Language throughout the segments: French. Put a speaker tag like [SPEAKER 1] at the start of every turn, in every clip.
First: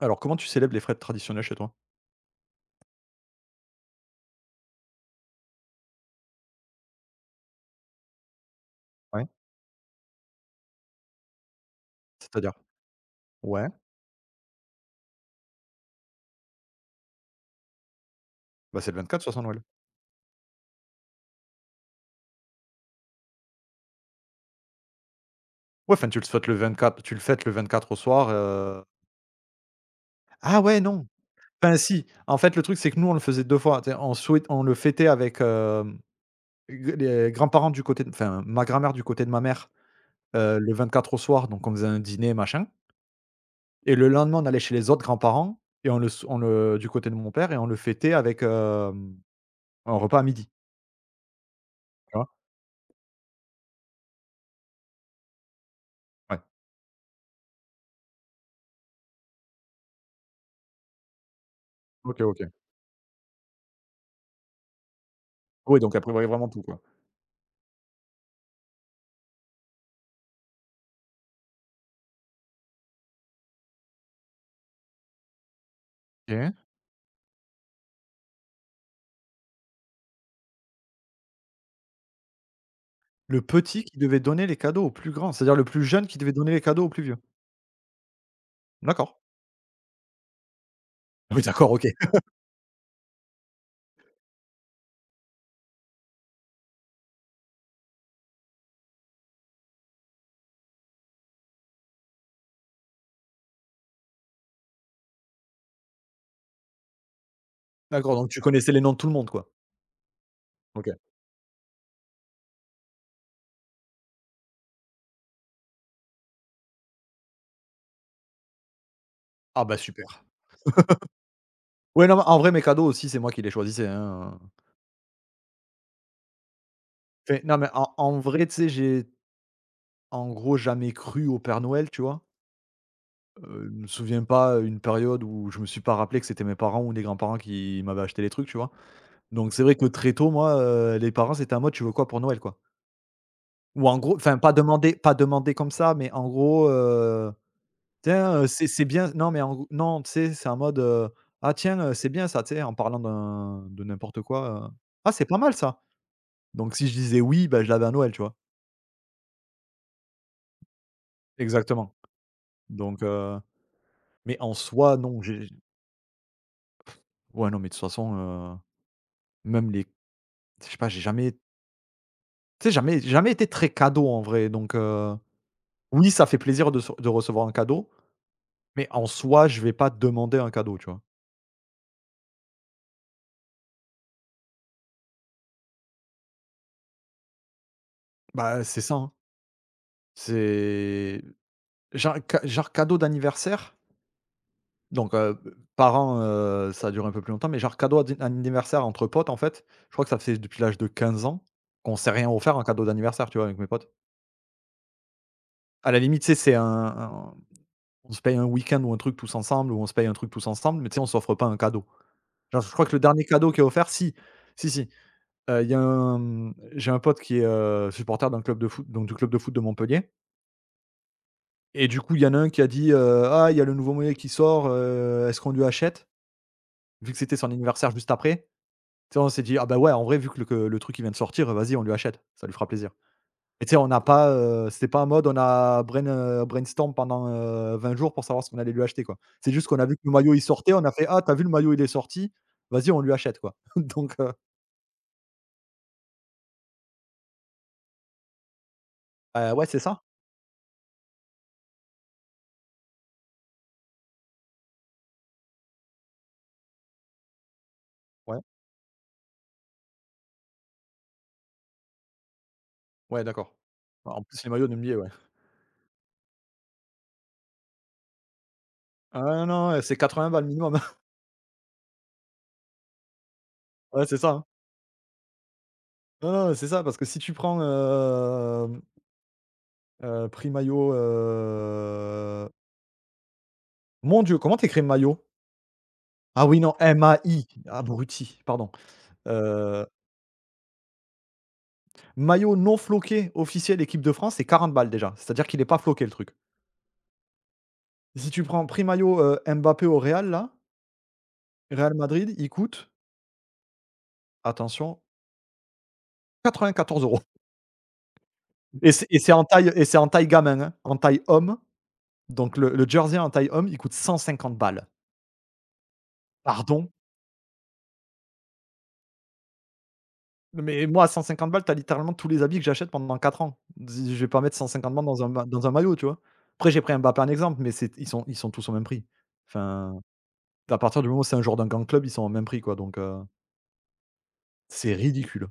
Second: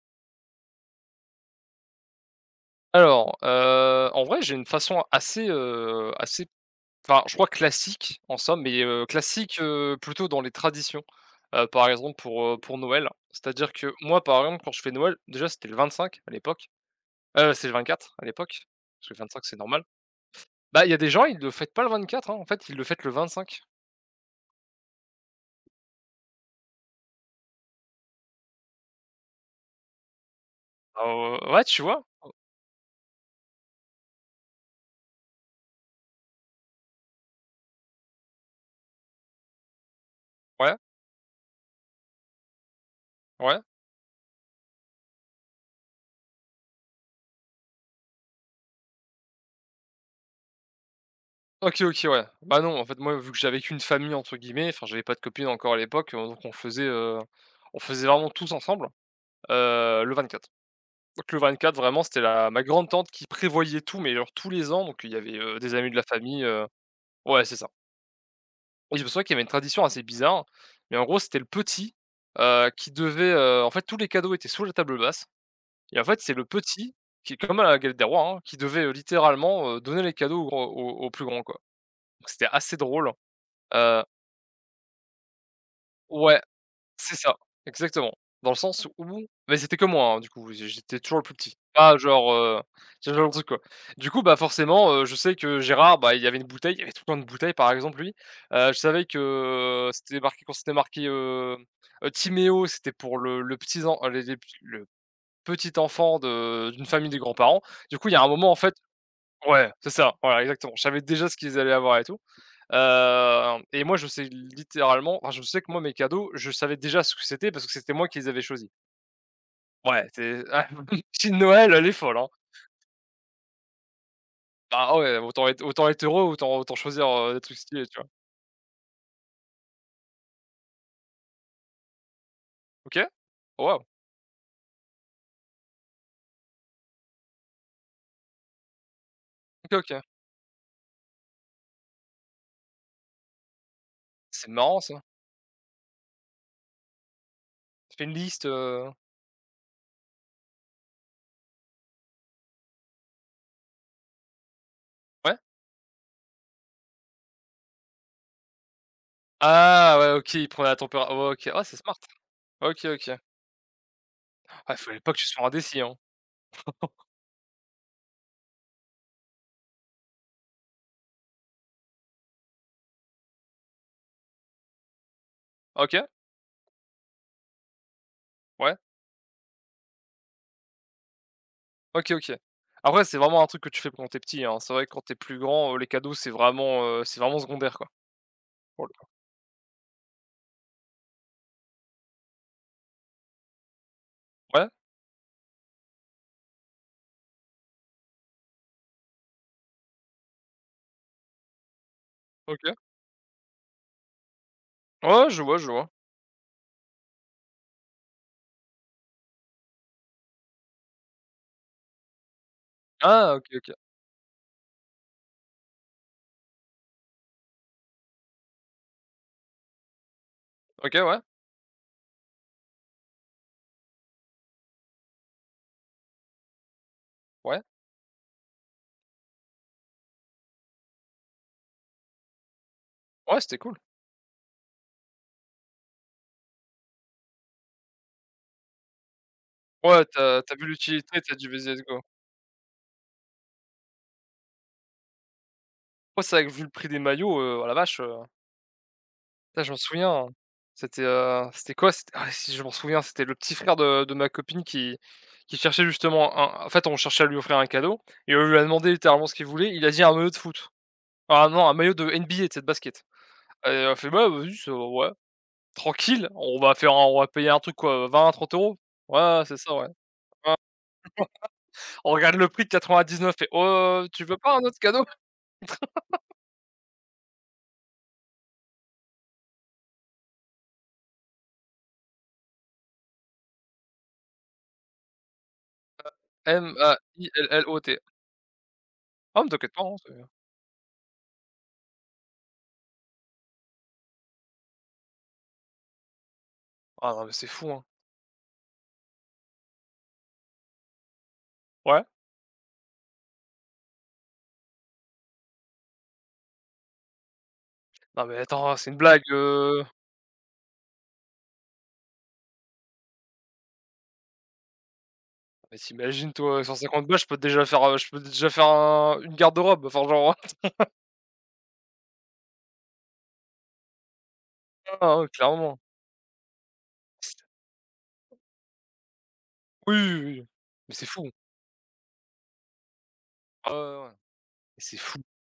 [SPEAKER 1] Alors, comment tu célèbres les fêtes traditionnelles chez toi?
[SPEAKER 2] Alors, en vrai, j'ai une façon assez, enfin, je crois classique en somme, mais,
[SPEAKER 1] Ouais.
[SPEAKER 2] classique, plutôt dans les traditions. Par exemple pour,
[SPEAKER 1] C'est-à-dire?
[SPEAKER 2] heu, pour Noël,
[SPEAKER 1] Ouais.
[SPEAKER 2] c'est-à-dire que moi, par exemple, quand je fais Noël, déjà c'était le 25 à l'époque, c'est le 24 à l'époque,
[SPEAKER 1] Bah, c'est le
[SPEAKER 2] parce que le
[SPEAKER 1] 24 soit, c'est
[SPEAKER 2] 25 c'est
[SPEAKER 1] Noël.
[SPEAKER 2] normal. Bah, il y a des gens, ils le fêtent pas le 24, hein, en fait, ils le fêtent le 25.
[SPEAKER 1] Ouais, enfin, tu le fêtes le 24 tu le fêtes le 24 au soir, ah ouais, non!
[SPEAKER 2] Oh, ouais, ouais,
[SPEAKER 1] Enfin,
[SPEAKER 2] tu vois?
[SPEAKER 1] si, en fait, le truc, c'est que nous, on le faisait 2 fois. Tu on souhait on le fêtait avec, g les grands-parents du côté de enfin, ma grand-mère du côté de ma mère, le
[SPEAKER 2] Ouais,
[SPEAKER 1] 24 au soir, donc on faisait un dîner, machin.
[SPEAKER 2] ouais.
[SPEAKER 1] Et le lendemain, on allait chez les autres grands-parents et on le s on le du côté de mon père et on le fêtait avec, un repas à midi.
[SPEAKER 2] OK, OK,
[SPEAKER 1] Tu
[SPEAKER 2] ouais.
[SPEAKER 1] vois?
[SPEAKER 2] Bah, non, en fait, moi, vu que j'avais qu'une famille entre guillemets, enfin, j'avais pas de copine encore à l'époque, donc
[SPEAKER 1] Ouais.
[SPEAKER 2] on faisait vraiment tous ensemble. Le quatre Donc le 24 vraiment c'était
[SPEAKER 1] OK, OK.
[SPEAKER 2] la ma grande-tante qui prévoyait tout, mais genre tous les ans, donc il y avait, des
[SPEAKER 1] Oui,
[SPEAKER 2] amis
[SPEAKER 1] donc
[SPEAKER 2] de la
[SPEAKER 1] après, ouais,
[SPEAKER 2] famille,
[SPEAKER 1] vraiment tout, quoi.
[SPEAKER 2] ouais, c'est ça. Et je me souviens qu'il y avait une tradition assez bizarre, mais en gros c'était le petit, qui devait, en fait tous les cadeaux étaient sous la table basse, et en fait c'est le
[SPEAKER 1] OK.
[SPEAKER 2] petit qui, comme à la Galette des Rois, hein, qui devait, littéralement, donner les cadeaux au grand au plus grand, quoi. Donc c'était assez drôle.
[SPEAKER 1] Le petit qui
[SPEAKER 2] Heu
[SPEAKER 1] devait donner les cadeaux au plus grand, c'est-à-dire le plus jeune qui devait
[SPEAKER 2] ouais.
[SPEAKER 1] donner les cadeaux au plus
[SPEAKER 2] C'est
[SPEAKER 1] vieux?
[SPEAKER 2] ça, exactement. Dans le sens
[SPEAKER 1] D'accord.
[SPEAKER 2] où Mais c'était que moi, hein, du coup, j'étais toujours le plus
[SPEAKER 1] Oui,
[SPEAKER 2] petit.
[SPEAKER 1] d'accord, OK.
[SPEAKER 2] Pas genre, ce genre de truc, quoi. Du coup, bah, forcément, je sais que Gérard, bah, il y avait une bouteille, il y avait tout plein de bouteilles, par exemple, lui. Je savais que c'était marqué, quand c'était marqué, Timéo, c'était pour le petits en les le petit enfant de d'une famille des grands-parents. Du coup, il
[SPEAKER 1] D'accord,
[SPEAKER 2] y a un
[SPEAKER 1] donc tu
[SPEAKER 2] moment, en
[SPEAKER 1] connaissais
[SPEAKER 2] fait.
[SPEAKER 1] les noms de tout le monde, quoi?
[SPEAKER 2] Ouais, c'est ça, voilà, exactement. Je
[SPEAKER 1] OK.
[SPEAKER 2] savais déjà ce qu'ils allaient avoir et tout. Et moi, je sais littéralement enfin, je sais que moi, mes cadeaux, je savais déjà ce que c'était parce que c'était moi qui les avais choisis.
[SPEAKER 1] Ah bah,
[SPEAKER 2] Ouais,
[SPEAKER 1] super.
[SPEAKER 2] c'est ah, ma petite Noël, elle est
[SPEAKER 1] Ouais, non,
[SPEAKER 2] folle,
[SPEAKER 1] mais
[SPEAKER 2] hein.
[SPEAKER 1] en vrai, mes cadeaux aussi, c'est moi qui les choisissais, hein,
[SPEAKER 2] Ah ouais, autant être heureux, autant choisir, des
[SPEAKER 1] enfin,
[SPEAKER 2] trucs
[SPEAKER 1] non, mais
[SPEAKER 2] stylés,
[SPEAKER 1] en
[SPEAKER 2] tu vois?
[SPEAKER 1] en vrai, tu sais, j'ai, en gros, jamais cru au père Noël, tu vois?
[SPEAKER 2] OK.
[SPEAKER 1] Je
[SPEAKER 2] Wow.
[SPEAKER 1] me souviens pas, une période où je me suis pas rappelé que c'était mes parents ou des grands-parents qui m'avaient acheté les trucs, tu vois? Donc c'est
[SPEAKER 2] OK,
[SPEAKER 1] vrai que
[SPEAKER 2] OK.
[SPEAKER 1] très tôt, moi, les parents, c'était en mode: «Tu veux quoi pour Noël?», quoi? Ou en gros, enfin,
[SPEAKER 2] C'est
[SPEAKER 1] pas
[SPEAKER 2] marrant
[SPEAKER 1] demander
[SPEAKER 2] ça.
[SPEAKER 1] pas demander comme ça, mais en gros.
[SPEAKER 2] Tu fais une
[SPEAKER 1] Tiens,
[SPEAKER 2] liste,
[SPEAKER 1] c'est bien non mais en gros non, tu sais, c'est en mode: «Ah tiens, c'est bien ça», tu sais, en parlant d'un de n'importe quoi: «Ah, c'est
[SPEAKER 2] ouais?
[SPEAKER 1] pas mal ça!». Donc si je disais oui, bah, je l'avais à Noël, tu vois?
[SPEAKER 2] Ah ouais, OK, il prend la tempéra ouais, OK. Ah, c'est
[SPEAKER 1] Exactement,
[SPEAKER 2] smart. OK,
[SPEAKER 1] donc
[SPEAKER 2] OK.
[SPEAKER 1] mais en
[SPEAKER 2] Ah,
[SPEAKER 1] soi,
[SPEAKER 2] fallait pas que
[SPEAKER 1] non,
[SPEAKER 2] tu sois
[SPEAKER 1] j'ai
[SPEAKER 2] indécis, hein.
[SPEAKER 1] ouais, non, mais de toute façon, heu, même les je sais pas, j'ai jamais tu sais, jamais jamais été très cadeau en vrai, donc,
[SPEAKER 2] OK,
[SPEAKER 1] oui, ça fait plaisir de recevoir un cadeau,
[SPEAKER 2] ouais,
[SPEAKER 1] mais en soi, je vais pas demander un cadeau, tu vois?
[SPEAKER 2] OK, OK. Après, c'est vraiment un truc que tu fais quand t'es petit, hein. C'est vrai que quand t'es plus grand, les cadeaux, c'est vraiment secondaire, quoi,
[SPEAKER 1] Bah, c'est
[SPEAKER 2] pour le
[SPEAKER 1] ça,
[SPEAKER 2] coup.
[SPEAKER 1] hein, c'est genre ca genre cadeau d'anniversaire?
[SPEAKER 2] Ouais.
[SPEAKER 1] Donc, par an, ça a duré un peu plus longtemps, mais genre cadeau ad anniversaire entre potes en fait, je crois que ça fait depuis l'âge de 15 ans qu'on s'est rien offert en
[SPEAKER 2] OK.
[SPEAKER 1] cadeau d'anniversaire, tu vois? Avec mes potes.
[SPEAKER 2] Ouais, ouais, je vois, je vois.
[SPEAKER 1] À la limite, tu sais, c'est un on se paye un week-end ou un truc tous ensemble ou on se paye un truc tous ensemble, mais tu sais, on s'offre pas un cadeau. Genre, je crois que le dernier
[SPEAKER 2] Ah OK,
[SPEAKER 1] cadeau qui est
[SPEAKER 2] OK.
[SPEAKER 1] offert si, si, si, il y a un, mmh, j'ai un pote qui est, supporter d'un club de foot, donc du club de foot de Montpellier.
[SPEAKER 2] OK, ouais.
[SPEAKER 1] Et du coup, il y en a un qui a dit, «Ah, il y a le nouveau monnaie qui sort, est-ce qu'on lui achète?», vu que c'était son
[SPEAKER 2] Ouais.
[SPEAKER 1] anniversaire juste après. Tu sais, on s'est dit: «Ah bah ouais, en vrai, vu que le truc il vient de sortir, vas-y, on lui achète, ça lui fera plaisir».
[SPEAKER 2] Ouais, c'était
[SPEAKER 1] Et tu sais,
[SPEAKER 2] cool.
[SPEAKER 1] on n'a pas, c'était pas un mode on a brainstorm pendant, 20 jours pour savoir ce qu'on allait lui acheter, quoi. C'est juste qu'on a vu que
[SPEAKER 2] Ouais,
[SPEAKER 1] le maillot
[SPEAKER 2] t'as
[SPEAKER 1] il
[SPEAKER 2] as vu
[SPEAKER 1] sortait, on a fait:
[SPEAKER 2] l'utilité,
[SPEAKER 1] «Ah,
[SPEAKER 2] t'as
[SPEAKER 1] t'as
[SPEAKER 2] as
[SPEAKER 1] vu
[SPEAKER 2] dit:
[SPEAKER 1] le
[SPEAKER 2] vas,
[SPEAKER 1] maillot, il
[SPEAKER 2] let's
[SPEAKER 1] est
[SPEAKER 2] go».
[SPEAKER 1] sorti, vas-y, on lui achète, quoi». Donc
[SPEAKER 2] Ouais, c'est vrai que vu le prix des maillots, oh la vache, putain,
[SPEAKER 1] ouais,
[SPEAKER 2] je m'en
[SPEAKER 1] c'est ça.
[SPEAKER 2] souviens, c'était quoi? C'était Ah si, je m'en souviens, c'était le petit frère de ma copine qui cherchait justement un en fait, on cherchait à lui offrir un cadeau et
[SPEAKER 1] Ouais,
[SPEAKER 2] on lui a demandé littéralement ce qu'il voulait. Il a dit: «Un maillot de foot». Ah non, un maillot de NBA, tu sais, de basket,
[SPEAKER 1] ouais, d'accord.
[SPEAKER 2] et elle a fait:
[SPEAKER 1] En
[SPEAKER 2] «Bah,
[SPEAKER 1] plus, les
[SPEAKER 2] vas-y,
[SPEAKER 1] maillots,
[SPEAKER 2] ça
[SPEAKER 1] de
[SPEAKER 2] va,
[SPEAKER 1] NBA, ouais.
[SPEAKER 2] ouais, tranquille, on va faire un on va payer un truc quoi, 20-30 euros.
[SPEAKER 1] Ah
[SPEAKER 2] Ouais,
[SPEAKER 1] non,
[SPEAKER 2] c'est
[SPEAKER 1] non,
[SPEAKER 2] ça,
[SPEAKER 1] ouais,
[SPEAKER 2] ouais.
[SPEAKER 1] c'est 80 balles minimum.
[SPEAKER 2] On regarde le prix de neuf et «Oh,
[SPEAKER 1] Ouais, c'est
[SPEAKER 2] tu
[SPEAKER 1] ça,
[SPEAKER 2] veux
[SPEAKER 1] hein.
[SPEAKER 2] pas un autre cadeau?»
[SPEAKER 1] Non, non, c'est ça, parce que si tu prends, prix maillot, mon Dieu, comment t'écris maillot? Ah oui, non, MAI,
[SPEAKER 2] Maillot.
[SPEAKER 1] abruti, pardon.
[SPEAKER 2] Ah, mais t'inquiète pas,
[SPEAKER 1] Heu,
[SPEAKER 2] hein, c'est
[SPEAKER 1] maillot non floqué officiel équipe de France, c'est 40 balles déjà. C'est-à-dire qu'il est pas floqué le truc.
[SPEAKER 2] ah non, mais c'est fou, hein.
[SPEAKER 1] Si tu prends prix maillot, Mbappé au Real là, Real
[SPEAKER 2] Ouais?
[SPEAKER 1] Madrid, il coûte, attention, 94 €
[SPEAKER 2] Non, mais attends, c'est une blague,
[SPEAKER 1] et c'est en taille gamin, hein, en taille homme, donc le jersey en taille homme, il coûte 150 balles.
[SPEAKER 2] mais t'imagines toi cent
[SPEAKER 1] Pardon?
[SPEAKER 2] cinquante balles, je peux déjà faire, un une garde-robe, enfin genre.
[SPEAKER 1] Mais moi, à 150 balles, tu as littéralement tous les habits que j'achète pendant 4 ans. Z je vais pas mettre 150
[SPEAKER 2] Hein,
[SPEAKER 1] balles dans
[SPEAKER 2] hein,
[SPEAKER 1] un ma dans un
[SPEAKER 2] clairement.
[SPEAKER 1] maillot, tu vois? Après, j'ai pris Mbappé en
[SPEAKER 2] C'est
[SPEAKER 1] exemple, mais c'est ils sont tous au même prix.
[SPEAKER 2] Oui,
[SPEAKER 1] Enfin,
[SPEAKER 2] oui, oui,
[SPEAKER 1] à
[SPEAKER 2] mais
[SPEAKER 1] partir
[SPEAKER 2] c'est
[SPEAKER 1] du moment où
[SPEAKER 2] fou.
[SPEAKER 1] c'est un joueur d'un grand club, ils sont au même prix, quoi, donc
[SPEAKER 2] Ah ouais, ouais, ouais,
[SPEAKER 1] c'est
[SPEAKER 2] c'est fou.
[SPEAKER 1] ridicule.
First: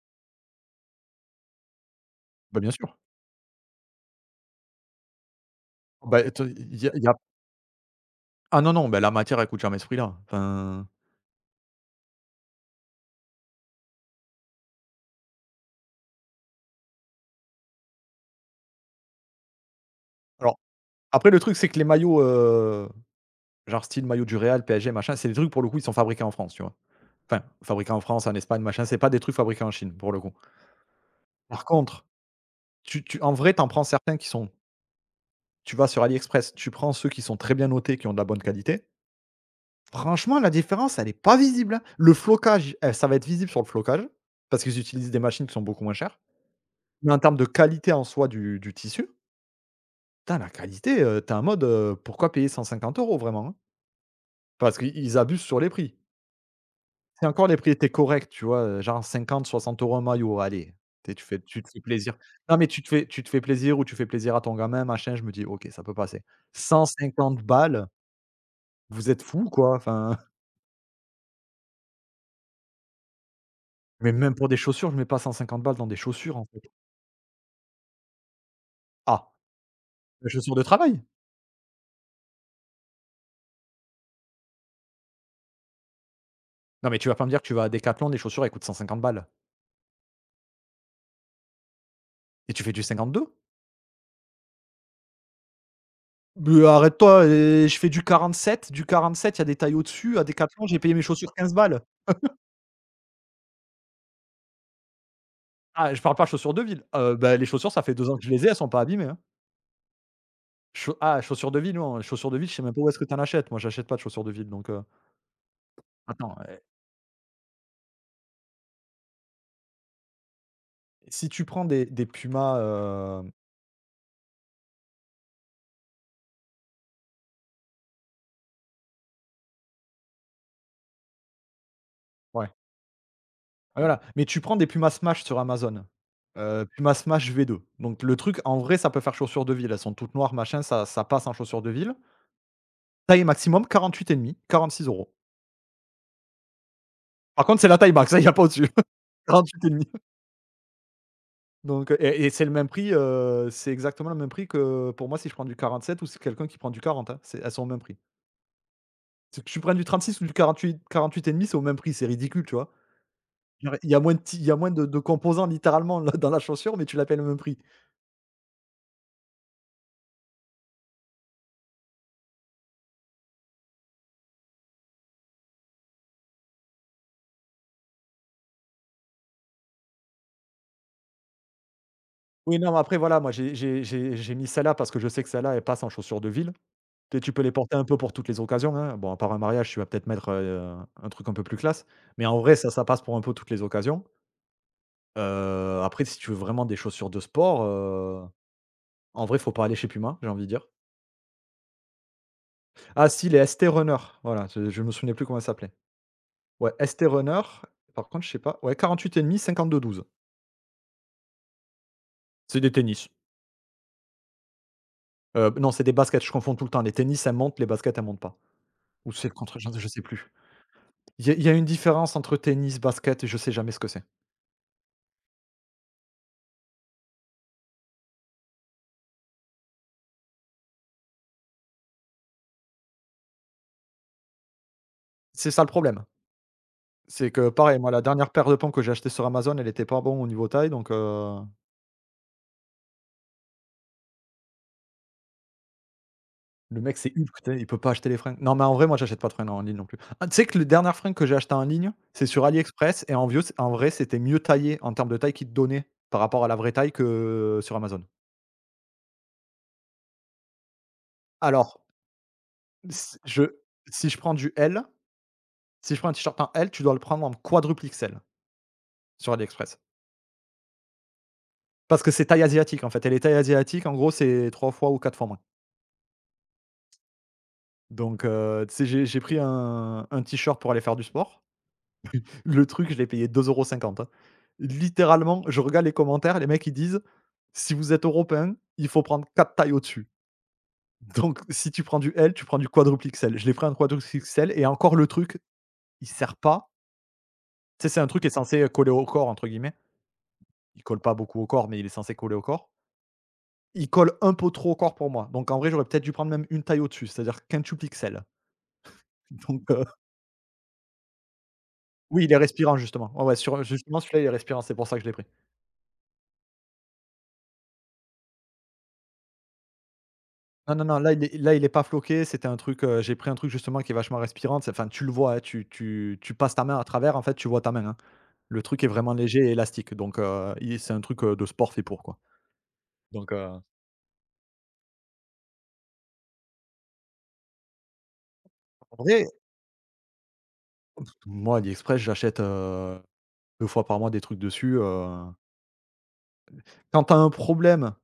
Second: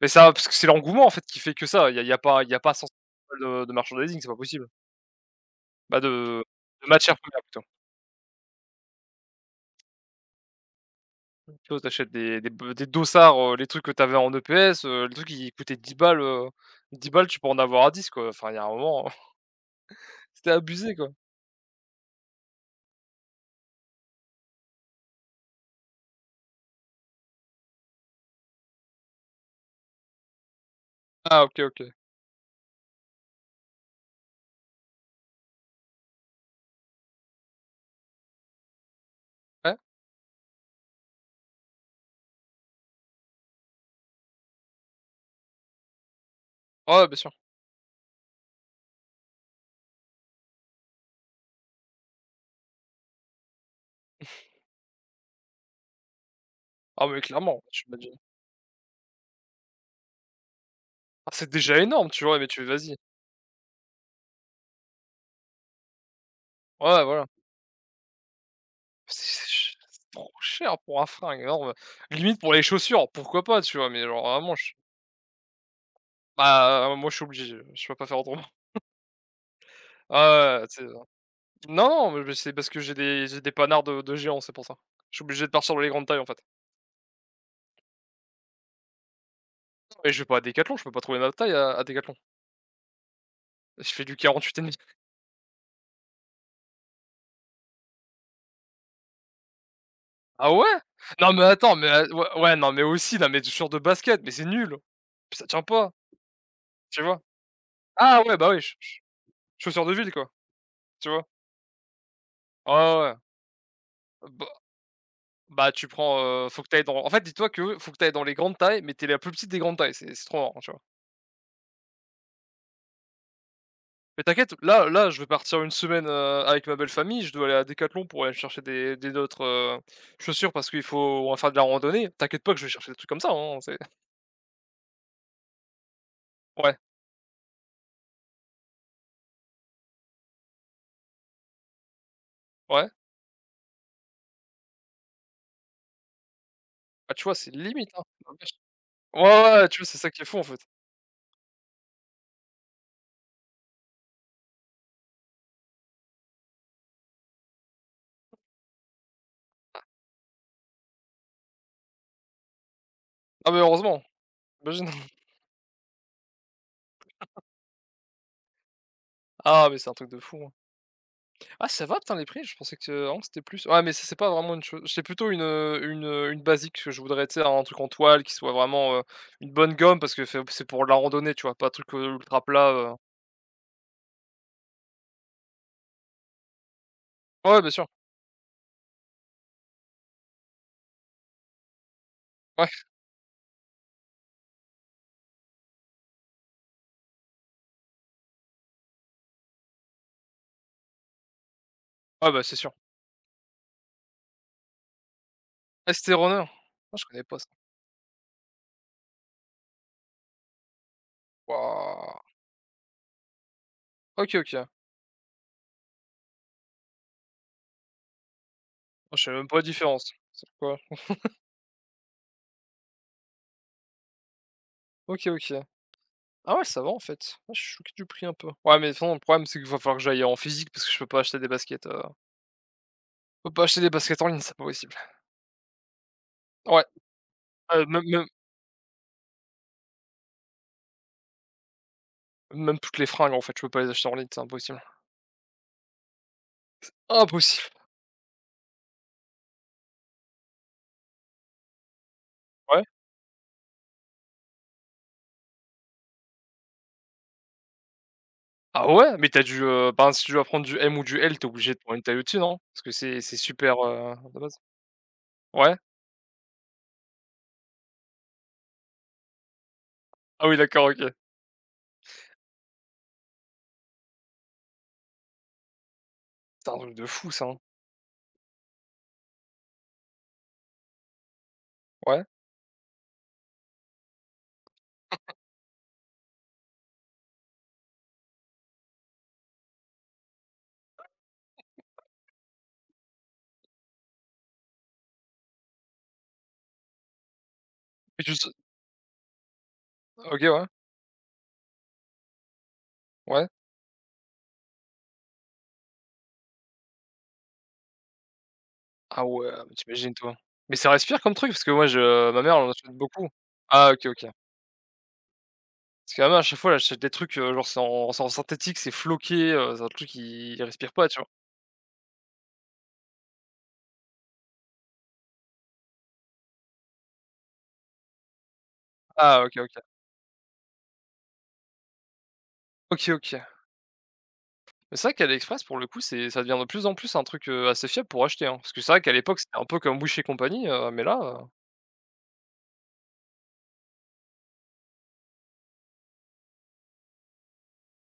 [SPEAKER 2] Mais ça parce que c'est l'engouement en fait qui fait que ça, il y a y a pas il y a
[SPEAKER 1] Bah, bien
[SPEAKER 2] pas
[SPEAKER 1] sûr.
[SPEAKER 2] 150 balles de merchandising, c'est pas possible. Bah de
[SPEAKER 1] Bah, te il
[SPEAKER 2] de
[SPEAKER 1] y a
[SPEAKER 2] matières premières plutôt.
[SPEAKER 1] ah non, non, bah, la matière, elle coûte jamais ce prix-là. Enfin,
[SPEAKER 2] Tu vois, tu achètes des dossards, les trucs que tu avais en EPS, le truc qui coûtait 10 balles, 10 balles, tu peux en avoir à 10 quoi. Enfin, il y a un moment, c'était
[SPEAKER 1] alors
[SPEAKER 2] abusé quoi.
[SPEAKER 1] après, le truc, c'est que les maillots, genre style maillot du Real, PSG, machin, c'est des trucs, pour le coup, ils sont fabriqués en France, tu vois? Enfin, fabriqués en France, en Espagne, machin, c'est pas des trucs fabriqués en Chine, pour le coup.
[SPEAKER 2] Ah OK,
[SPEAKER 1] Par
[SPEAKER 2] OK.
[SPEAKER 1] contre, tu en vrai, t'en prends certains qui sont. Tu vas sur AliExpress, tu prends ceux qui sont très bien notés, qui ont de la bonne qualité.
[SPEAKER 2] Ouais,
[SPEAKER 1] Franchement, la différence, elle est pas visible, hein. Le flocage, ça va être visible sur le flocage, parce qu'ils utilisent des machines qui sont beaucoup moins chères.
[SPEAKER 2] ouais,
[SPEAKER 1] Mais
[SPEAKER 2] bien
[SPEAKER 1] en
[SPEAKER 2] sûr.
[SPEAKER 1] termes de qualité en soi du tissu, putain la qualité, tu en mode, pourquoi payer 150 € vraiment, hein? Parce qu'ils abusent sur les prix.
[SPEAKER 2] Ah mais
[SPEAKER 1] Si encore les
[SPEAKER 2] clairement,
[SPEAKER 1] prix
[SPEAKER 2] tu
[SPEAKER 1] étaient
[SPEAKER 2] imagines.
[SPEAKER 1] corrects, tu vois, genre 50-60 € un maillot, allez, T'es tu
[SPEAKER 2] Ah
[SPEAKER 1] fais
[SPEAKER 2] c'est
[SPEAKER 1] tu te
[SPEAKER 2] déjà
[SPEAKER 1] fais
[SPEAKER 2] énorme,
[SPEAKER 1] plaisir.
[SPEAKER 2] tu vois? Mais
[SPEAKER 1] Non,
[SPEAKER 2] tu
[SPEAKER 1] mais tu te
[SPEAKER 2] vas-y.
[SPEAKER 1] fais tu te fais plaisir ou tu fais plaisir à ton gamin, machin, je me dis: «OK, ça peut passer».
[SPEAKER 2] Ouais, voilà.
[SPEAKER 1] 150 balles, vous êtes
[SPEAKER 2] C'est c'est
[SPEAKER 1] fous
[SPEAKER 2] ch
[SPEAKER 1] quoi,
[SPEAKER 2] c'est
[SPEAKER 1] enfin hein?
[SPEAKER 2] trop cher pour un fringue, énorme. Limite pour les chaussures, pourquoi pas, tu vois? Mais
[SPEAKER 1] Mais
[SPEAKER 2] genre
[SPEAKER 1] même pour
[SPEAKER 2] vraiment
[SPEAKER 1] des
[SPEAKER 2] je
[SPEAKER 1] chaussures, je mets pas 150 balles dans des chaussures, en fait.
[SPEAKER 2] bah, moi je suis obligé, je peux pas faire autrement.
[SPEAKER 1] Ah, des chaussures
[SPEAKER 2] Ah ouais,
[SPEAKER 1] de
[SPEAKER 2] ouais, tu
[SPEAKER 1] travail?
[SPEAKER 2] non, mais c'est parce que j'ai des panards de géants, c'est pour ça. Je suis obligé de partir dans les grandes tailles en fait.
[SPEAKER 1] Non, mais tu vas pas me dire que tu vas à Decathlon les chaussures, elles coûtent 150 balles
[SPEAKER 2] Mais je vais pas à Decathlon, je peux pas trouver ma taille à Decathlon.
[SPEAKER 1] et tu fais du 52?
[SPEAKER 2] Je fais du 48,5.
[SPEAKER 1] Mais arrête-toi et je fais du 47, du 47, il y a des tailles au-dessus. À
[SPEAKER 2] Ah ouais?
[SPEAKER 1] Decathlon j'ai payé mes
[SPEAKER 2] Non
[SPEAKER 1] chaussures
[SPEAKER 2] mais
[SPEAKER 1] 15
[SPEAKER 2] attends,
[SPEAKER 1] balles.
[SPEAKER 2] mais ouais ouais, non mais aussi, non mais des chaussures de basket, mais c'est nul! Ça tient pas,
[SPEAKER 1] Ah, je parle pas chaussures de ville.
[SPEAKER 2] tu
[SPEAKER 1] Heu,
[SPEAKER 2] vois?
[SPEAKER 1] bah, les chaussures, ça fait 2 ans
[SPEAKER 2] Ah
[SPEAKER 1] que je
[SPEAKER 2] ouais,
[SPEAKER 1] les ai,
[SPEAKER 2] bah
[SPEAKER 1] elles
[SPEAKER 2] oui,
[SPEAKER 1] sont
[SPEAKER 2] ch
[SPEAKER 1] pas
[SPEAKER 2] ch
[SPEAKER 1] abîmées, hein.
[SPEAKER 2] chaussures de ville quoi,
[SPEAKER 1] Chau
[SPEAKER 2] tu
[SPEAKER 1] ah,
[SPEAKER 2] vois?
[SPEAKER 1] chaussures de ville, non, chaussures de ville, je sais
[SPEAKER 2] Ouais,
[SPEAKER 1] même pas où est-ce
[SPEAKER 2] ouais,
[SPEAKER 1] que
[SPEAKER 2] ouais.
[SPEAKER 1] tu en achètes. Moi, j'achète pas de chaussures de
[SPEAKER 2] Bah
[SPEAKER 1] ville, donc
[SPEAKER 2] bah
[SPEAKER 1] attends,
[SPEAKER 2] faut que t'ailles dans, en fait, dis-toi que faut que t'ailles dans les grandes tailles, mais t'es la plus petite des grandes tailles, c'est trop marrant, tu vois?
[SPEAKER 1] si tu prends des Puma,
[SPEAKER 2] Mais t'inquiète, là là, je vais partir une semaine, avec ma belle famille, je dois aller à Decathlon pour aller chercher des autres, chaussures parce qu'il faut on va faire de la randonnée. T'inquiète
[SPEAKER 1] ouais.
[SPEAKER 2] pas que je vais chercher des trucs comme ça, hein, c'est
[SPEAKER 1] Ah voilà, mais tu prends des Puma Smash sur Amazon,
[SPEAKER 2] ouais,
[SPEAKER 1] Puma Smash V2, donc le truc, en vrai, ça peut faire chaussures de ville. Elles sont toutes noires, machin, ça passe en chaussures de ville.
[SPEAKER 2] ouais.
[SPEAKER 1] Taille maximum 48,5, 46 €.
[SPEAKER 2] Ah, tu vois,
[SPEAKER 1] Par
[SPEAKER 2] c'est
[SPEAKER 1] contre, c'est la
[SPEAKER 2] limite,
[SPEAKER 1] taille
[SPEAKER 2] hein.
[SPEAKER 1] max, hein, il y
[SPEAKER 2] La
[SPEAKER 1] a pas
[SPEAKER 2] vache.
[SPEAKER 1] au-dessus.
[SPEAKER 2] Ouais, ouais, ouais, tu vois, c'est
[SPEAKER 1] 48,5,
[SPEAKER 2] ça qui est fou, en fait.
[SPEAKER 1] donc et c'est le même prix, c'est exactement le même prix que pour moi si je prends du 47 ou si quelqu'un qui prend du 40, hein, c'est elles sont au même prix. C'est que tu prends du 36 ou du quarante quarante huit huit et demi, c'est au même prix, c'est ridicule, tu vois?
[SPEAKER 2] Ah, mais
[SPEAKER 1] Genre,
[SPEAKER 2] heureusement,
[SPEAKER 1] il y a moins de
[SPEAKER 2] imagine.
[SPEAKER 1] de composants littéralement là dans la chaussure, mais tu l'appelles payes le même prix.
[SPEAKER 2] Ah, mais c'est un truc de fou, hein. Ah, ça va, putain, les prix? Je pensais que vraiment c'était plus ouais, mais ça, c'est pas vraiment une chose, c'est plutôt une basique que je voudrais, tu sais, un truc en toile qui soit vraiment, une bonne gomme parce que c'est pour la randonnée, tu vois? Pas un truc, ultra
[SPEAKER 1] Oui,
[SPEAKER 2] plat,
[SPEAKER 1] non, mais après, voilà, moi, j'ai mis celle-là parce que je sais que celle-là, elle passe en chaussures de ville. Tu sais, tu peux
[SPEAKER 2] ouais,
[SPEAKER 1] les
[SPEAKER 2] ouais, bien
[SPEAKER 1] porter un
[SPEAKER 2] sûr.
[SPEAKER 1] peu pour toutes les occasions, hein. Bon, à part un mariage, tu vas peut-être mettre, un truc un peu plus classe, mais en vrai,
[SPEAKER 2] Ouais,
[SPEAKER 1] ça passe pour un peu toutes les occasions. Après, si tu veux vraiment des chaussures de sport, en vrai, faut pas aller chez Puma, j'ai envie de dire.
[SPEAKER 2] ouais, bah, c'est sûr.
[SPEAKER 1] Ah si, les ST Runner, voilà, je me souvenais plus comment ça s'appelait.
[SPEAKER 2] Ah, c'était runner?
[SPEAKER 1] Ouais,
[SPEAKER 2] Ah, je
[SPEAKER 1] ST
[SPEAKER 2] connais pas
[SPEAKER 1] Runner,
[SPEAKER 2] ça.
[SPEAKER 1] par contre, je sais pas, ouais, 48,5, cinquante deux douze.
[SPEAKER 2] Waouh!
[SPEAKER 1] C'est des tennis.
[SPEAKER 2] OK, OK.
[SPEAKER 1] Non, c'est des baskets, je confonds tout le temps. Les tennis, elles montent, les baskets, elles montent pas. Ou
[SPEAKER 2] Ah, je
[SPEAKER 1] c'est
[SPEAKER 2] sais
[SPEAKER 1] le
[SPEAKER 2] même pas
[SPEAKER 1] contraire,
[SPEAKER 2] la
[SPEAKER 1] je sais
[SPEAKER 2] différence.
[SPEAKER 1] plus.
[SPEAKER 2] C'est quoi?
[SPEAKER 1] Il y a une différence entre tennis, basket, et je sais jamais ce que c'est.
[SPEAKER 2] OK, OK. Ah ouais, ça va en fait. Ah, je suis choqué du prix un peu. Ouais, mais de toute façon, le problème, c'est qu'il va falloir que j'aille en physique parce que je peux pas acheter des baskets. Je peux pas acheter des baskets en ligne, c'est pas possible.
[SPEAKER 1] C'est ça le problème.
[SPEAKER 2] Ouais,
[SPEAKER 1] C'est que pareil,
[SPEAKER 2] euh,
[SPEAKER 1] moi la
[SPEAKER 2] même, même,
[SPEAKER 1] dernière paire de pompes que j'ai achetée sur Amazon, elle était pas bon au niveau taille, donc.
[SPEAKER 2] même toutes les fringues en fait, je peux pas les acheter en ligne, c'est impossible.
[SPEAKER 1] Le mec c'est
[SPEAKER 2] Impossible.
[SPEAKER 1] Hulk, tu sais, il peut pas acheter les fringues. Non mais en vrai, moi j'achète pas de fringues en ligne non plus. Ah, tu sais que les dernières fringues que j'ai achetées en ligne, c'est sur
[SPEAKER 2] Ouais.
[SPEAKER 1] AliExpress et en vieux en vrai, c'était mieux taillé en termes de taille qu'ils te donnaient par rapport à la vraie taille que sur Amazon.
[SPEAKER 2] Ah ouais, mais t'as dû. Ben, si tu dois prendre du M ou du L, t'es obligé de
[SPEAKER 1] Alors,
[SPEAKER 2] prendre une taille au-dessus, non? Parce que
[SPEAKER 1] s
[SPEAKER 2] c'est
[SPEAKER 1] je
[SPEAKER 2] super,
[SPEAKER 1] si je prends
[SPEAKER 2] de
[SPEAKER 1] du
[SPEAKER 2] base.
[SPEAKER 1] L,
[SPEAKER 2] Ouais.
[SPEAKER 1] si je prends un t-shirt en L, tu dois le prendre en quadruple XL sur AliExpress.
[SPEAKER 2] Ah oui, d'accord, ok.
[SPEAKER 1] Parce que c'est taille asiatique, en fait, et les tailles asiatiques, en gros, c'est 3 fois ou 4 fois moins.
[SPEAKER 2] C'est un truc de fou ça, hein.
[SPEAKER 1] Tu sais, j'ai pris un t-shirt pour aller faire du sport.
[SPEAKER 2] Ouais.
[SPEAKER 1] Le truc, je l'ai payé 2,50 €, hein. Littéralement, je regarde les commentaires, les mecs, ils disent: «Si vous êtes européen, il faut prendre 4 tailles au-dessus. Donc si tu prends du L, tu prends du quadruple XL». Je l'ai pris un quadruple XL et encore le truc, il sert pas. Tu sais, c'est un truc
[SPEAKER 2] Et
[SPEAKER 1] qui est
[SPEAKER 2] tu sais-
[SPEAKER 1] censé coller au corps, entre guillemets.
[SPEAKER 2] Ok, ouais.
[SPEAKER 1] Il colle pas beaucoup au corps, mais il est censé coller au corps.
[SPEAKER 2] Ouais.
[SPEAKER 1] Il colle un peu trop au corps pour moi. Donc en vrai, j'aurais peut-être dû prendre même une taille au-dessus, c'est-à-dire quintuplexel.
[SPEAKER 2] Ah ouais,
[SPEAKER 1] Donc
[SPEAKER 2] mais
[SPEAKER 1] heu,
[SPEAKER 2] t'imagines toi. Mais ça respire comme truc parce que moi,
[SPEAKER 1] oui, il est
[SPEAKER 2] ma mère, elle en
[SPEAKER 1] respirant
[SPEAKER 2] achète
[SPEAKER 1] justement. Ouais,
[SPEAKER 2] beaucoup.
[SPEAKER 1] ouais, sur
[SPEAKER 2] Ah
[SPEAKER 1] justement
[SPEAKER 2] ok,
[SPEAKER 1] celui-là, il
[SPEAKER 2] ok.
[SPEAKER 1] est respirant, c'est pour ça que je l'ai pris.
[SPEAKER 2] Parce que là, moi, à chaque fois, j'achète des trucs, genre c'est en synthétique, c'est floqué, c'est un truc qui il
[SPEAKER 1] Non, non,
[SPEAKER 2] respire
[SPEAKER 1] non,
[SPEAKER 2] pas, tu vois?
[SPEAKER 1] là il est pas floqué, c'était un truc, j'ai pris un truc justement qui est vachement respirant, c'est enfin tu le vois, hein, tu passes ta main à travers, en fait, tu vois ta main, hein. Le truc est vraiment léger
[SPEAKER 2] Ah
[SPEAKER 1] et
[SPEAKER 2] OK, OK.
[SPEAKER 1] élastique, il c'est un truc, de sport fait pour, quoi.
[SPEAKER 2] OK,
[SPEAKER 1] Donc
[SPEAKER 2] OK.
[SPEAKER 1] heu,
[SPEAKER 2] Mais c'est vrai qu'AliExpress pour le coup, c'est ça devient de plus en plus un truc, assez fiable pour acheter, hein. Parce que c'est
[SPEAKER 1] en
[SPEAKER 2] vrai qu'à
[SPEAKER 1] vrai,
[SPEAKER 2] l'époque, c'était un peu comme Wish et compagnie, mais là,
[SPEAKER 1] moi AliExpress, j'achète 2 fois par mois des trucs dessus. Quand t'as un problème.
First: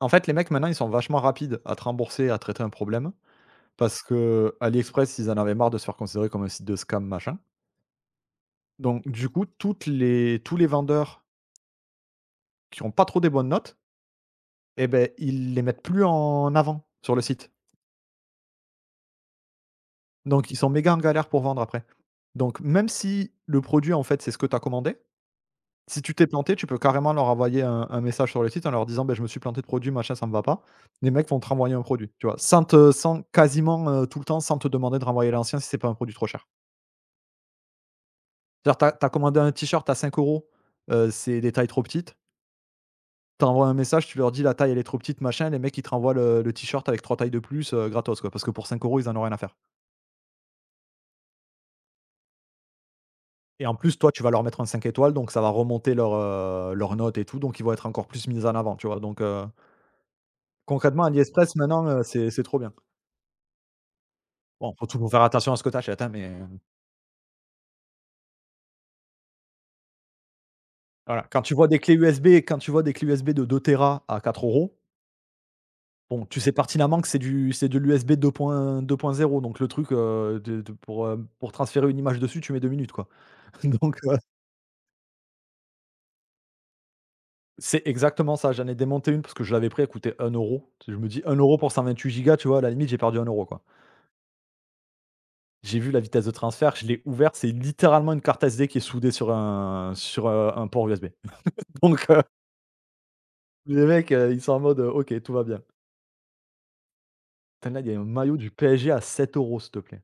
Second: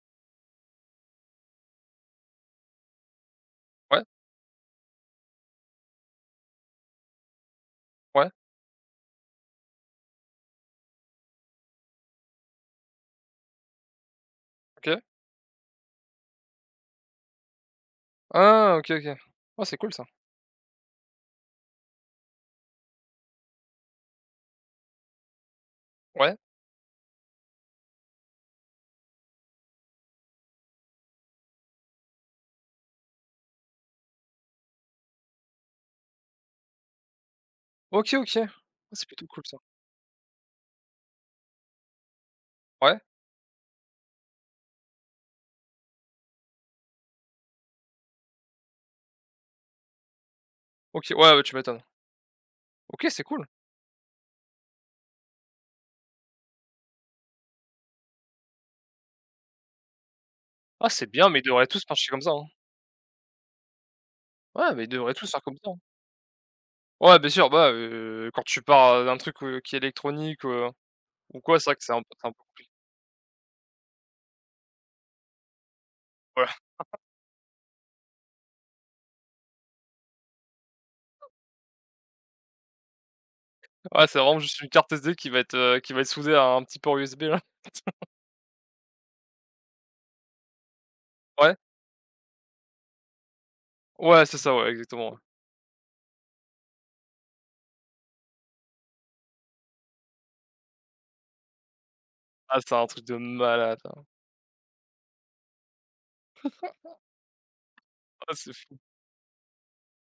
[SPEAKER 1] En fait, les mecs, maintenant, ils sont vachement rapides à te rembourser, à traiter un problème parce
[SPEAKER 2] ouais,
[SPEAKER 1] que AliExpress ils en avaient marre de se faire considérer comme un site de scam, machin.
[SPEAKER 2] ouais,
[SPEAKER 1] Donc du coup, toutes les tous les vendeurs qui ont pas trop des bonnes notes, eh
[SPEAKER 2] OK.
[SPEAKER 1] ben ils les mettent plus en avant sur le site.
[SPEAKER 2] Ah OK, OK. Oh, c'est cool ça.
[SPEAKER 1] Donc ils sont méga en galère pour vendre après. Donc même si le produit, en fait, c'est ce que tu as commandé, si tu t'es
[SPEAKER 2] Ouais.
[SPEAKER 1] planté, tu peux carrément leur envoyer un message sur le site en leur disant: «ben je me suis planté de produit, machin, ça me va pas». Les mecs vont te renvoyer un produit, tu vois? Sans quasiment, tout le temps, sans te demander de renvoyer l'ancien si c'est pas un produit trop cher.
[SPEAKER 2] OK, OK. Ah,
[SPEAKER 1] C'est-à-dire,
[SPEAKER 2] c'est
[SPEAKER 1] tu as
[SPEAKER 2] plutôt
[SPEAKER 1] commandé
[SPEAKER 2] cool
[SPEAKER 1] un
[SPEAKER 2] ça.
[SPEAKER 1] t-shirt à 5 euros, c'est des tailles trop petites.
[SPEAKER 2] Ouais.
[SPEAKER 1] Tu envoies un message, tu leur dis: «La taille, elle est trop petite, machin», les mecs, ils te renvoient le t-shirt avec 3 tailles de plus, gratos, quoi, parce que pour 5 euros ils en ont rien à faire.
[SPEAKER 2] OK. Ouais, ouais, tu m'étonnes. OK, c'est cool.
[SPEAKER 1] Et en plus, toi, tu vas leur mettre un 5 étoiles, donc ça va remonter leur note et tout, donc ils vont être encore plus mis en avant, tu vois?
[SPEAKER 2] Ah,
[SPEAKER 1] Concrètement,
[SPEAKER 2] c'est bien, mais ils
[SPEAKER 1] AliExpress
[SPEAKER 2] devraient tous
[SPEAKER 1] maintenant,
[SPEAKER 2] marcher comme ça,
[SPEAKER 1] c'est
[SPEAKER 2] hein.
[SPEAKER 1] trop bien.
[SPEAKER 2] Ouais,
[SPEAKER 1] Bon,
[SPEAKER 2] mais
[SPEAKER 1] faut
[SPEAKER 2] ils
[SPEAKER 1] toujours
[SPEAKER 2] devraient
[SPEAKER 1] faire
[SPEAKER 2] tous faire
[SPEAKER 1] attention
[SPEAKER 2] comme
[SPEAKER 1] à ce que
[SPEAKER 2] ça,
[SPEAKER 1] tu
[SPEAKER 2] hein.
[SPEAKER 1] achètes, hein,
[SPEAKER 2] Ouais, bien sûr, bah, quand tu pars, d'un truc, qui est électronique, ou
[SPEAKER 1] voilà. Quand
[SPEAKER 2] quoi,
[SPEAKER 1] tu
[SPEAKER 2] c'est vrai
[SPEAKER 1] vois
[SPEAKER 2] que c'est un
[SPEAKER 1] des
[SPEAKER 2] peu
[SPEAKER 1] clés
[SPEAKER 2] c'est
[SPEAKER 1] USB
[SPEAKER 2] un peu
[SPEAKER 1] Quand
[SPEAKER 2] compliqué.
[SPEAKER 1] tu vois des clés USB de 2 To à 4 euros, bon, tu
[SPEAKER 2] Ouais.
[SPEAKER 1] sais pertinemment que c'est de l'USB zéro, donc le truc, pour transférer une image dessus, tu mets 2 minutes, quoi. Donc,
[SPEAKER 2] Ouais,
[SPEAKER 1] heu,
[SPEAKER 2] c'est vraiment juste une carte SD qui va être soudée à un petit port USB là.
[SPEAKER 1] c'est exactement ça. J'en ai démonté une parce que je l'avais pris, elle coûtait un euro. Je me dis un
[SPEAKER 2] Ouais.
[SPEAKER 1] euro pour 128 Go, tu vois? À la limite, j'ai perdu un euro quoi.
[SPEAKER 2] Ouais, c'est ça, ouais, exactement, ouais.
[SPEAKER 1] J'ai vu la vitesse de transfert, je l'ai ouvert, c'est littéralement une carte SD qui est soudée sur un port USB. Donc, heu,
[SPEAKER 2] Ah, c'est un truc de malade,
[SPEAKER 1] les
[SPEAKER 2] hein.
[SPEAKER 1] mecs, ils sont en mode: «OK, tout va bien». Putain, là, il y a un
[SPEAKER 2] Ah,
[SPEAKER 1] maillot du
[SPEAKER 2] c'est fou.
[SPEAKER 1] PSG à 7 euros, s'il te plaît.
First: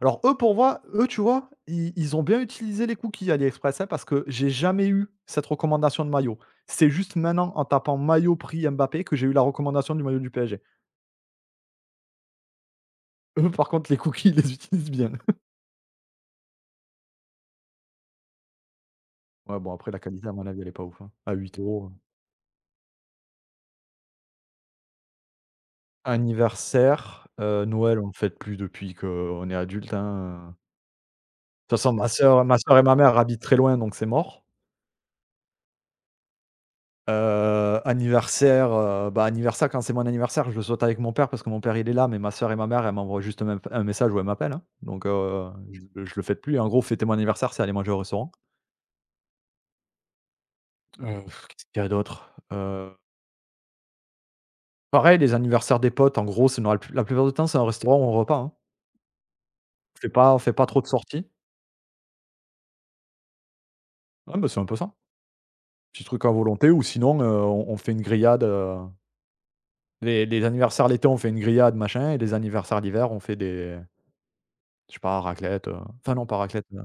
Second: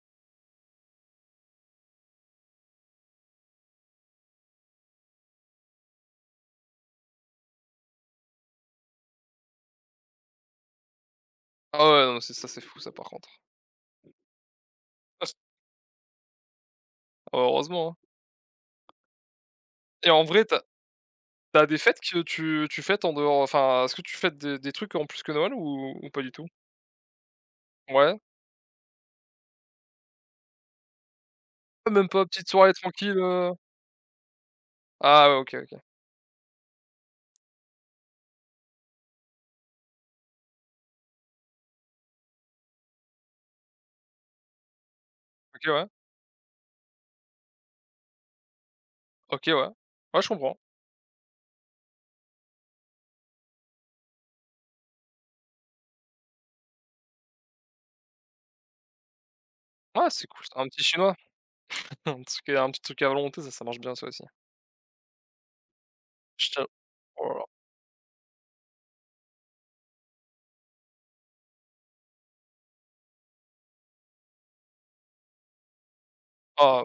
[SPEAKER 1] Alors eux, pour moi, eux, tu vois, ils ont bien utilisé les cookies AliExpress, hein, parce que j'ai jamais eu cette recommandation de maillot. C'est juste maintenant, en tapant maillot prix Mbappé, que j'ai eu la recommandation du maillot du PSG.
[SPEAKER 2] Ah ouais, non, mais c'est ça, c'est fou ça par contre.
[SPEAKER 1] Eux, par contre, les cookies, ils les utilisent bien.
[SPEAKER 2] Ah, heureusement, hein.
[SPEAKER 1] Ouais, bon, après, la
[SPEAKER 2] Et en
[SPEAKER 1] qualité, à
[SPEAKER 2] vrai,
[SPEAKER 1] mon
[SPEAKER 2] tu
[SPEAKER 1] avis,
[SPEAKER 2] as
[SPEAKER 1] elle est pas ouf, hein, à
[SPEAKER 2] tu
[SPEAKER 1] 8
[SPEAKER 2] as des
[SPEAKER 1] euros.
[SPEAKER 2] fêtes que tu fêtes en dehors, enfin, est-ce que tu fêtes des trucs en plus que Noël, ou pas du tout?
[SPEAKER 1] Anniversaire, Noël, on ne
[SPEAKER 2] Ouais?
[SPEAKER 1] fête plus depuis qu'on est adulte, hein. De toute
[SPEAKER 2] Ah,
[SPEAKER 1] façon,
[SPEAKER 2] même pas? Petite
[SPEAKER 1] ma
[SPEAKER 2] soirée
[SPEAKER 1] sœur et ma
[SPEAKER 2] tranquille,
[SPEAKER 1] mère habitent très loin, donc c'est mort.
[SPEAKER 2] Ah ouais, OK, OK.
[SPEAKER 1] Anniversaire, anniversaire quand c'est mon anniversaire, je le souhaite avec mon père parce que mon père, il est là, mais ma sœur et ma mère, elles m'envoient juste un message où elles m'appellent, hein,
[SPEAKER 2] OK,
[SPEAKER 1] je
[SPEAKER 2] ouais.
[SPEAKER 1] je le fais plus. En gros, fêter mon anniversaire, c'est aller manger au restaurant.
[SPEAKER 2] OK, ouais. Ouais, je comprends.
[SPEAKER 1] Qu'est-ce qu'il y a d'autre, pareil, les anniversaires des potes, en gros, c'est normal la plupart du temps, c'est un restaurant ou un repas, hein.
[SPEAKER 2] Ouais, c'est
[SPEAKER 1] On
[SPEAKER 2] cool
[SPEAKER 1] fait
[SPEAKER 2] ça.
[SPEAKER 1] pas
[SPEAKER 2] Un
[SPEAKER 1] trop
[SPEAKER 2] petit
[SPEAKER 1] de
[SPEAKER 2] chinois,
[SPEAKER 1] sorties.
[SPEAKER 2] un petit truc à volonté, ça marche bien ça aussi.
[SPEAKER 1] Ouais, bah, c'est un peu ça. Petit truc à
[SPEAKER 2] Je te
[SPEAKER 1] volonté ou sinon,
[SPEAKER 2] Oh là là.
[SPEAKER 1] on fait une grillade, les anniversaires l'été, on fait une grillade, machin, et les anniversaires l'hiver, on fait des, je sais pas, raclette, enfin non, pas raclette.
[SPEAKER 2] Ah,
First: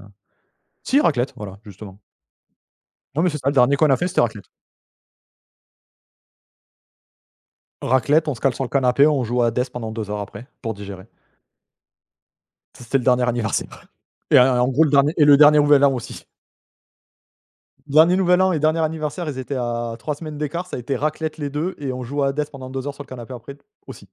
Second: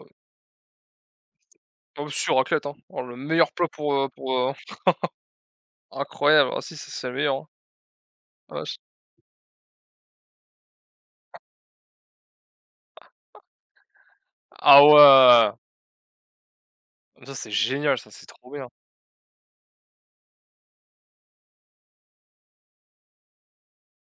[SPEAKER 1] Si, raclette, voilà, justement.
[SPEAKER 2] oh si, raclette, hein. Oh le
[SPEAKER 1] Non, mais c'est ça,
[SPEAKER 2] meilleur
[SPEAKER 1] le
[SPEAKER 2] plat
[SPEAKER 1] dernier qu'on
[SPEAKER 2] pour,
[SPEAKER 1] a fait, c'était raclette.
[SPEAKER 2] incroyable. Ah si, ça c'est le meilleur, hein.
[SPEAKER 1] Raclette, on se cale
[SPEAKER 2] Ah
[SPEAKER 1] sur le
[SPEAKER 2] vache.
[SPEAKER 1] canapé, on joue à Death pendant 2 heures après, pour digérer. Ça, c'était le dernier anniversaire et en
[SPEAKER 2] Ah
[SPEAKER 1] gros, le
[SPEAKER 2] ouais!
[SPEAKER 1] dernier nouvel an aussi.
[SPEAKER 2] Ça c'est génial, ça,
[SPEAKER 1] Dernier
[SPEAKER 2] c'est
[SPEAKER 1] nouvel
[SPEAKER 2] trop
[SPEAKER 1] an et
[SPEAKER 2] bien.
[SPEAKER 1] dernier anniversaire, ils étaient à 3 semaines d'écart, ça a été raclette les 2 et on joue à Death pendant 2 heures sur le canapé après, aussi.